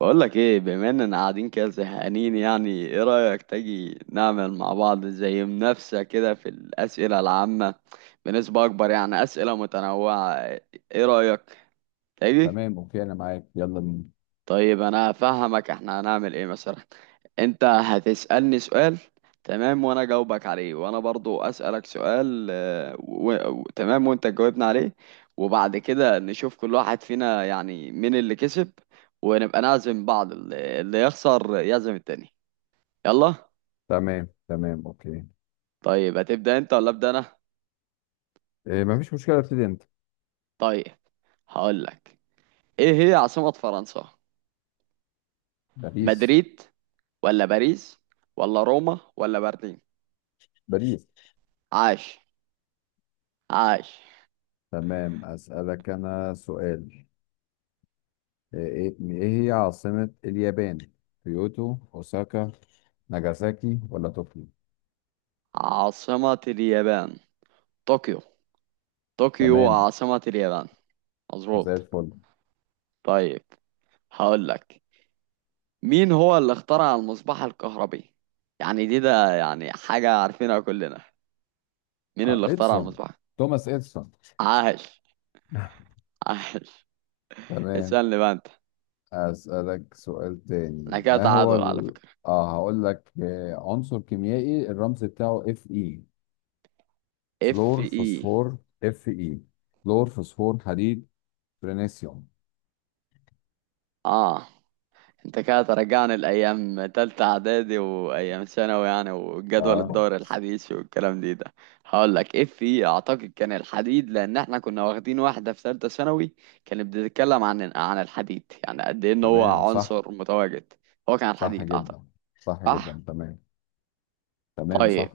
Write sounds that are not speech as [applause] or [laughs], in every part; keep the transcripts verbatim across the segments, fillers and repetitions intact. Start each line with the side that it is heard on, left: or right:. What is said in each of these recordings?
right: بقول لك ايه، بما اننا قاعدين كده زهقانين. يعني ايه رأيك تيجي نعمل مع بعض زي منافسة كده في الأسئلة العامة بنسبة أكبر، يعني أسئلة متنوعة؟ ايه رأيك؟ تيجي؟
left: تمام اوكي انا معاك يلا بينا.
right: طيب انا هفهمك احنا هنعمل ايه مثلا. انت هتسألني سؤال، تمام، وانا جاوبك عليه، وانا برضو اسألك سؤال آه، و... و... تمام، وانت تجاوبنا عليه. وبعد كده نشوف كل واحد فينا يعني مين اللي كسب، ونبقى نعزم بعض، اللي اللي يخسر يعزم التاني. يلا.
left: تمام تمام اوكي.
right: طيب هتبدأ انت ولا ابدأ انا؟
left: إيه مفيش مشكله، ابتدي انت.
right: طيب هقولك، ايه هي عاصمة فرنسا؟
left: باريس.
right: مدريد ولا باريس ولا روما ولا برلين؟
left: باريس
right: عاش، عاش.
left: تمام، اسالك انا سؤال. ايه إيه- إيه هي عاصمه اليابان؟ كيوتو، اوساكا، ناجازاكي ولا طوكيو؟
right: عاصمة اليابان طوكيو. طوكيو
left: تمام،
right: عاصمة اليابان،
left: زي
right: مظبوط.
left: الفل.
right: طيب هقول لك، مين هو اللي اخترع المصباح الكهربي؟ يعني دي ده يعني حاجة عارفينها كلنا. مين
left: آه
right: اللي اخترع
left: اديسون،
right: المصباح؟
left: توماس اديسون.
right: عاش،
left: [laughs]
right: عاش.
left: تمام،
right: اسألني بقى انت،
left: اسالك سؤال
right: انا
left: تاني.
right: كده
left: ما هو
right: تعادل على
left: ال...
right: فكرة.
left: اه هقول لك، آه، عنصر كيميائي الرمز بتاعه اف اي.
right: اف
left: فلور،
right: اي،
left: فوسفور؟ اف اي. فلور، فوسفور، حديد، برينيسيوم.
right: اه. انت كده ترجعني لايام تالتة اعدادي وايام ثانوي يعني، وجدول
left: اه،
right: الدوري الحديث والكلام دي ده. هقول لك اف في، اعتقد كان الحديد، لان احنا كنا واخدين واحدة في تالتة ثانوي كانت بتتكلم عن عن الحديد، يعني قد ايه ان هو
left: تمام صح.
right: عنصر متواجد. هو كان
left: صح
right: الحديد اعتقد.
left: جدا، صح
right: صح.
left: جدا تمام. تمام صح.
right: طيب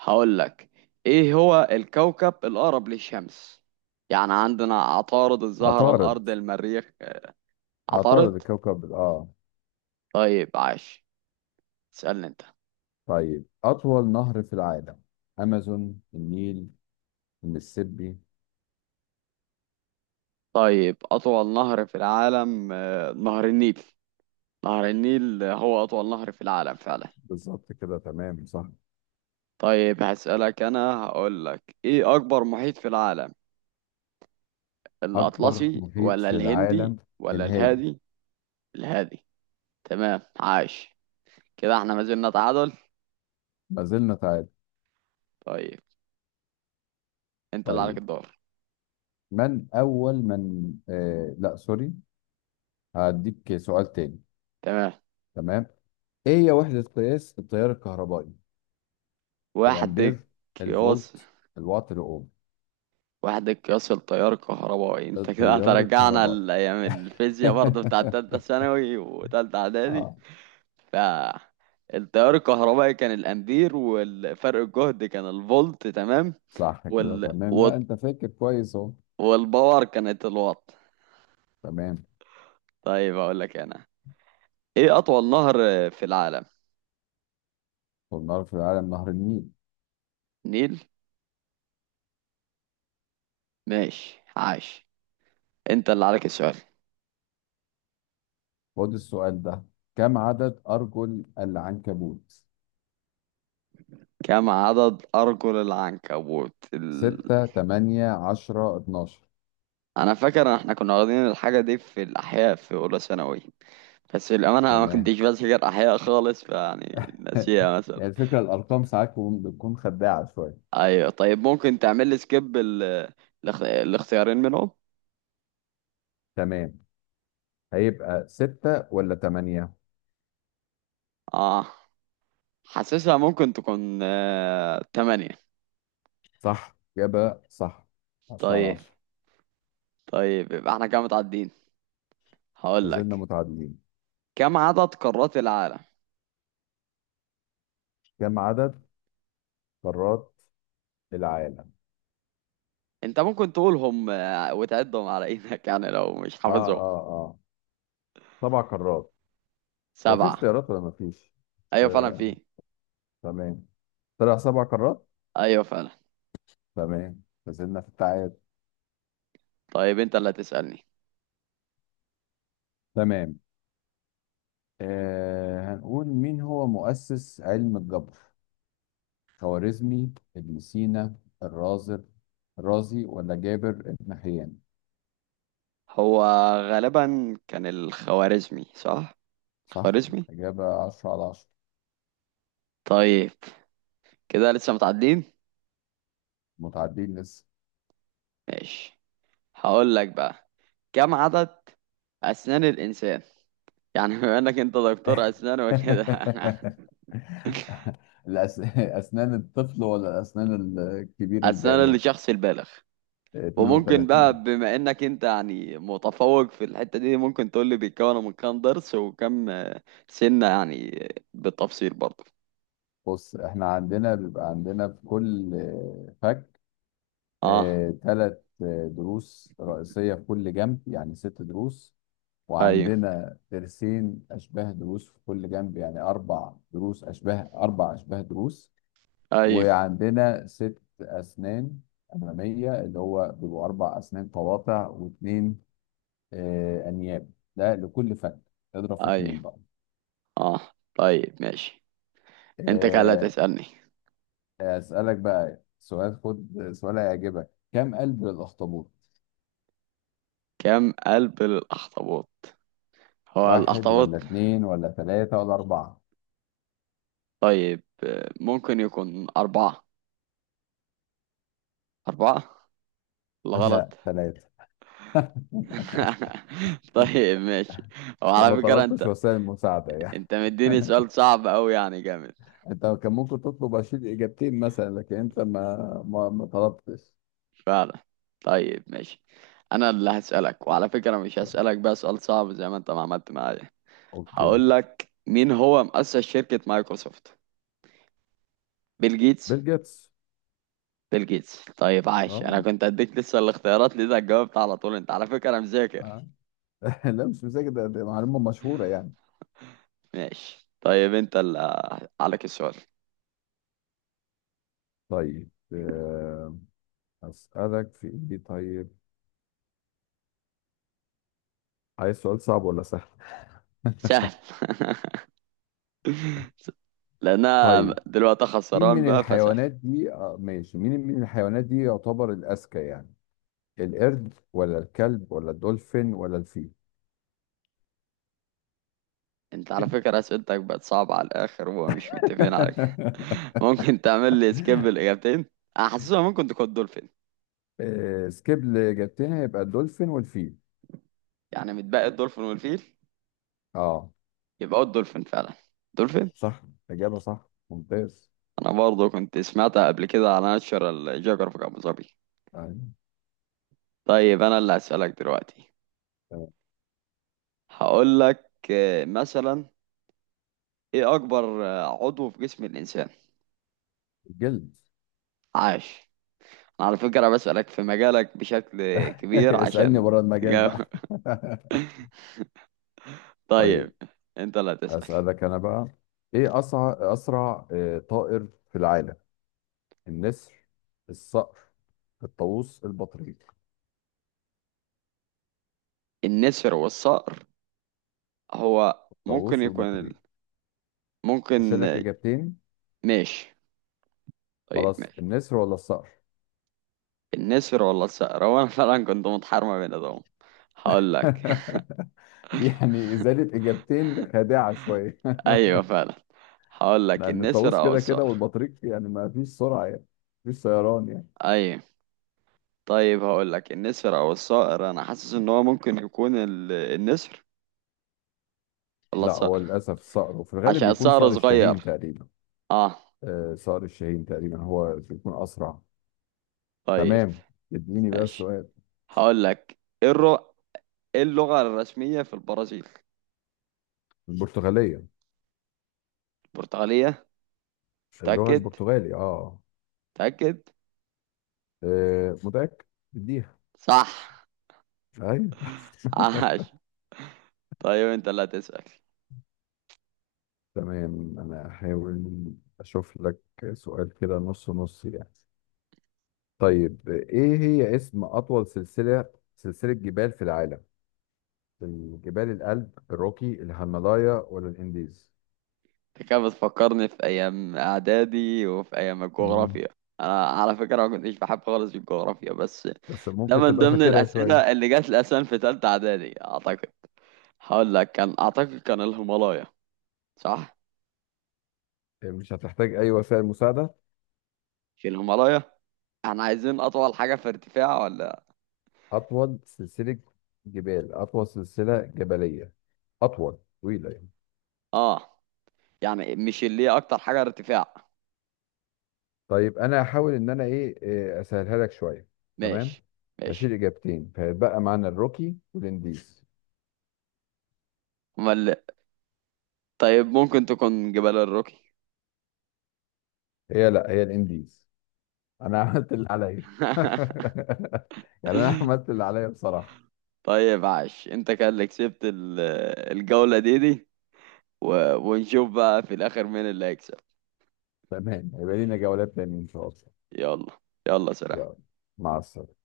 right: هقول لك، ايه هو الكوكب الاقرب للشمس؟ يعني عندنا عطارد، الزهرة،
left: عطارد.
right: الارض، المريخ.
left: عطارد
right: عطارد.
left: الكوكب، اه.
right: طيب عاش. اسألني انت.
left: طيب، اطول نهر في العالم. امازون، النيل، المسيسيبي.
right: طيب أطول نهر في العالم آه، نهر النيل. نهر النيل هو أطول نهر في العالم فعلا.
left: بالظبط كده، تمام صح.
right: طيب هسألك أنا، هقول لك إيه أكبر محيط في العالم؟
left: اكبر
right: الأطلسي
left: محيط
right: ولا
left: في
right: الهندي
left: العالم،
right: ولا
left: الهادي.
right: الهادي؟ الهادي. تمام عاش. كده احنا ما زلنا تعادل.
left: ما زلنا تعادل.
right: طيب انت اللي عليك
left: طيب،
right: الدور.
left: من اول من آه لا سوري، هديك سؤال تاني.
right: تمام.
left: تمام. ايه هي وحدة قياس التيار الكهربائي؟
right: وحدك
left: الامبير،
right: قياس،
left: الفولت، الوات، الاوم.
right: وحدك قياس التيار الكهربائي، انت كده
left: التيار
right: هترجعنا
left: الكهربائي.
right: لأيام الفيزياء برضه بتاعت تالتة
left: [laughs]
right: ثانوي وتالتة إعدادي.
left: اه،
right: فالتيار الكهربائي كان الامبير، والفرق الجهد كان الفولت تمام.
left: صح كده
right: وال...
left: تمام، لا
right: وال...
left: انت فاكر كويس اهو.
right: والباور كانت الوات.
left: تمام.
right: طيب اقول لك انا، ايه اطول نهر في العالم؟
left: والنار في العالم نهر النيل.
right: نيل. ماشي عاش. انت اللي عليك السؤال.
left: خد السؤال ده، كم عدد ارجل العنكبوت؟
right: كم عدد ارجل العنكبوت ال...
left: ستة، تمانية، عشرة، اتناشر.
right: انا فاكر ان احنا كنا واخدين الحاجه دي في الاحياء في اولى ثانوي، بس للامانه أنا ما
left: تمام.
right: كنتش بذاكر احياء خالص، فيعني
left: [laughs]
right: ناسيها مثلا.
left: يعني الفكرة الارقام ساعات بتكون بتكون خداعة شوية.
right: ايوه طيب ممكن تعمل لي سكيب ال... الاخ- الاختيارين منهم؟
left: تمام، هيبقى ستة ولا تمانية؟
right: اه. حاسسها ممكن تكون آه... تمانية.
left: صح، إجابة صح. عشرة على
right: طيب.
left: عشرة.
right: طيب يبقى احنا كده متعدين.
left: ما
right: هقول
left: زلنا
right: لك،
left: متعادلين.
right: كم عدد قارات العالم؟
left: كم عدد قارات العالم؟
right: انت ممكن تقولهم آه، وتعدهم على ايدك [laughs] يعني لو مش
left: اه
right: حافظهم.
left: اه اه سبع قارات. هو في
right: سبعة.
left: اختيارات ولا ما فيش؟
right: ايوه فعلا
left: آه،
right: في.
left: تمام. طلع سبع قارات؟
right: ايوه فعلا.
left: تمام، ما زلنا في التعادل.
right: طيب انت اللي هتسألني.
left: تمام، آه هنقول مين هو مؤسس علم الجبر؟ خوارزمي، ابن سينا، الرازر، الرازي ولا جابر بن حيان؟
right: هو غالبا كان الخوارزمي، صح؟
left: صح؟
right: الخوارزمي.
left: إجابة عشرة على عشرة.
right: طيب كده لسه متعدين.
left: متعادلين لسه.
right: ماشي. هقول لك بقى، كم عدد أسنان الإنسان؟ يعني بما إنك أنت دكتور
left: [laughs]
right: أسنان وكده [laughs] أنا.
left: الأس... أسنان الطفل ولا أسنان الكبير
right: أسنان
left: البالغ؟
right: الشخص البالغ. وممكن
left: اثنين وثلاثين.
right: بقى بما إنك أنت يعني متفوق في الحتة دي، ممكن تقول لي بيتكون من كام ضرس وكم آه، سنة، يعني آه، بالتفصيل برضه.
left: بص احنا عندنا بيبقى عندنا في كل آه، فك،
right: أه.
left: ثلاث ضروس رئيسية في كل جنب يعني ست ضروس.
right: أيوه،
left: وعندنا ضرسين أشباه ضروس في كل جنب يعني أربع ضروس أشباه أربع أشباه ضروس.
right: أيوه،
left: وعندنا ست أسنان أمامية اللي هو بيبقوا أربع أسنان قواطع، واثنين آه، انياب. ده لكل فن، اضرب في
right: أيوه.
left: اتنين بقى.
right: أه. طيب ماشي. أنت كده اللي
left: آه،
right: هتسألني.
left: اسالك بقى سؤال، خد سؤال هيعجبك. كم قلب للاخطبوط؟
right: كم قلب للأخطبوط؟ هو
left: واحد ولا
right: الأخطبوط.
left: اتنين ولا تلاتة ولا أربعة؟
right: طيب آه، ممكن يكون أربعة. أربعة.
left: [laughs] لا،
right: الغلط.
left: تلاتة.
right: [laughs] طيب ماشي.
left: طب
right: وعلى
left: ما
right: فكرة انت،
left: طلبتش وسائل مساعدة يعني.
right: انت مديني سؤال صعب اوي يعني، جامد.
left: [laughs] انت كان ممكن تطلب اشيل اجابتين مثلا، لكن انت ما ما, ما طلبتش.
right: فعلا. طيب ماشي. انا اللي هسألك، وعلى فكرة مش
left: طب،
right: هسألك بقى سؤال صعب زي ما انت ما عملت معايا.
left: اوكي.
right: هقول لك، مين هو مؤسس شركة مايكروسوفت؟ بيل جيتس.
left: بيل جيتس.
right: بيل جيتس طيب عاش.
left: اه.
right: انا كنت اديك لسه الاختيارات ليه، ده جاوبت على طول. انت على فكرة مذاكر.
left: آه. [laughs] لا مش مذاكر، ده ده معلومة مشهورة يعني.
right: ماشي. طيب انت اللي عليك السؤال.
left: طيب، آه، أسألك في إيه طيب. عايز سؤال صعب ولا سهل؟
right: سهل [laughs] لان انا
left: طيب،
right: دلوقتي
left: مين
right: خسران
left: من
right: بقى، فسح.
left: الحيوانات دي آه ماشي مين من الحيوانات دي يعتبر الأذكى يعني؟ القرد ولا الكلب ولا الدولفين ولا الفيل؟
right: انت على فكرة اسئلتك بقت صعبة على الاخر، ومش متفقين على كده. [laughs]
left: [laughs]
right: ممكن تعمل لي سكيب الاجابتين؟ انا حاسسها ممكن تكون دولفين.
left: آه، سكيب، اللي جبتنا يبقى الدولفين والفيل.
right: يعني متبقي الدولفين والفيل.
left: اه،
right: يبقى هو الدولفين فعلا. دولفين.
left: صح، إجابة صح ممتاز.
right: انا برضه كنت سمعتها قبل كده على ناشونال جيوغرافيك ابو ظبي.
left: أيوة،
right: طيب انا اللي هسألك دلوقتي.
left: تمام.
right: هقول لك آه، مثلا، ايه اكبر آه، عضو في جسم الانسان؟
left: الجلد.
right: عاش. انا على فكرة بسألك في مجالك بشكل
left: [laughs]
right: كبير،
left: اسألني
right: عشان
left: بره المجال
right: تجاوب.
left: بقى.
right: [laughs]
left: [laughs]
right: طيب.
left: طيب
right: انت لا تسأل.
left: أسألك أنا بقى. إيه أسرع أسرع آه، طائر في العالم؟ النسر، الصقر، الطاووس، البطريق؟
right: النسر والصقر. هو ممكن
left: الطاووس
right: يكون ال...
left: والبطريق،
right: ممكن.
left: اشيل لك اجابتين.
right: ماشي. طيب
left: خلاص،
right: ماشي.
left: النسر ولا الصقر؟
right: النسر ولا الصقر، هو انا فعلا كنت متحرمة بين ده. هقول لك. [laughs]
left: [laughs] دي يعني ازاله اجابتين خادعه شويه.
right: ايوه فعلا. هقول
left: [laughs]
right: لك
left: لان
right: النسر
left: الطاووس
right: او
left: كده كده
right: الصقر.
left: والبطريق يعني ما فيش سرعه يعني، ما فيش طيران يعني.
right: ايوه. طيب هقول لك النسر او الصقر، انا حاسس ان هو ممكن يكون ال... النسر ولا
left: لا، هو
right: الصقر.
left: للاسف الصقر، وفي الغالب
right: عشان
left: بيكون
right: الصقر
left: صقر الشاهين
right: صغير.
left: تقريبا.
right: اه.
left: آه صقر الشاهين تقريبا هو بيكون اسرع.
right: طيب
left: تمام، اديني بقى
right: ماشي.
left: السؤال.
right: هقول لك ايه الر- إيه اللغة الرسمية في البرازيل؟
left: البرتغاليه.
right: البرتغالية.
left: اللغه
right: تأكد.
left: البرتغالي اه,
right: تأكد.
left: آه متاكد، اديها.
right: صح.
left: ايوه.
right: عاش. طيب انت اللي هتسأل.
left: [laughs] تمام، انا هحاول اشوف لك سؤال كده نص نص يعني. طيب ايه هي اسم اطول سلسلة سلسلة جبال في العالم؟ الجبال الألب، الروكي، الهيمالايا ولا الانديز؟
right: انت كده بتفكرني في ايام اعدادي وفي ايام
left: مم.
right: الجغرافيا. انا على فكرة ما كنتش بحب خالص الجغرافيا، بس
left: بس
right: ده
left: ممكن
right: من
left: تبقى
right: ضمن
left: فاكرها شوية.
right: الاسئلة اللي جات لي اصلا في تالتة اعدادي اعتقد. هقول لك كان اعتقد كان الهيمالايا. صح.
left: مش هتحتاج اي وسائل مساعدة.
right: في الهيمالايا. احنا عايزين اطول حاجة في ارتفاع ولا؟
left: اطول سلسلة جبال اطول سلسلة جبلية، اطول، طويلة يعني.
right: اه. يعني مش اللي هي اكتر حاجة ارتفاع.
left: طيب، انا هحاول ان انا ايه إيه، اسهلها لك شويه. تمام،
right: ماشي.
left: هشيل
right: ماشي.
left: اجابتين فيبقى معانا الروكي والانديز.
right: امال. طيب ممكن تكون جبال الروكي.
left: هي لا هي الانديز، انا [laughs] عملت اللي عليا. [laughs]
right: [laughs]
left: يعني انا عملت اللي عليا بصراحه.
right: طيب عاش. انت كان اللي كسبت ال- الجولة دي دي. و... ونشوف بقى في الاخر مين اللي هيكسب.
left: تمام، هيبقى لينا جولات تانية ان شاء الله.
right: يلا. يلا سلام.
left: يلا، مع السلامه.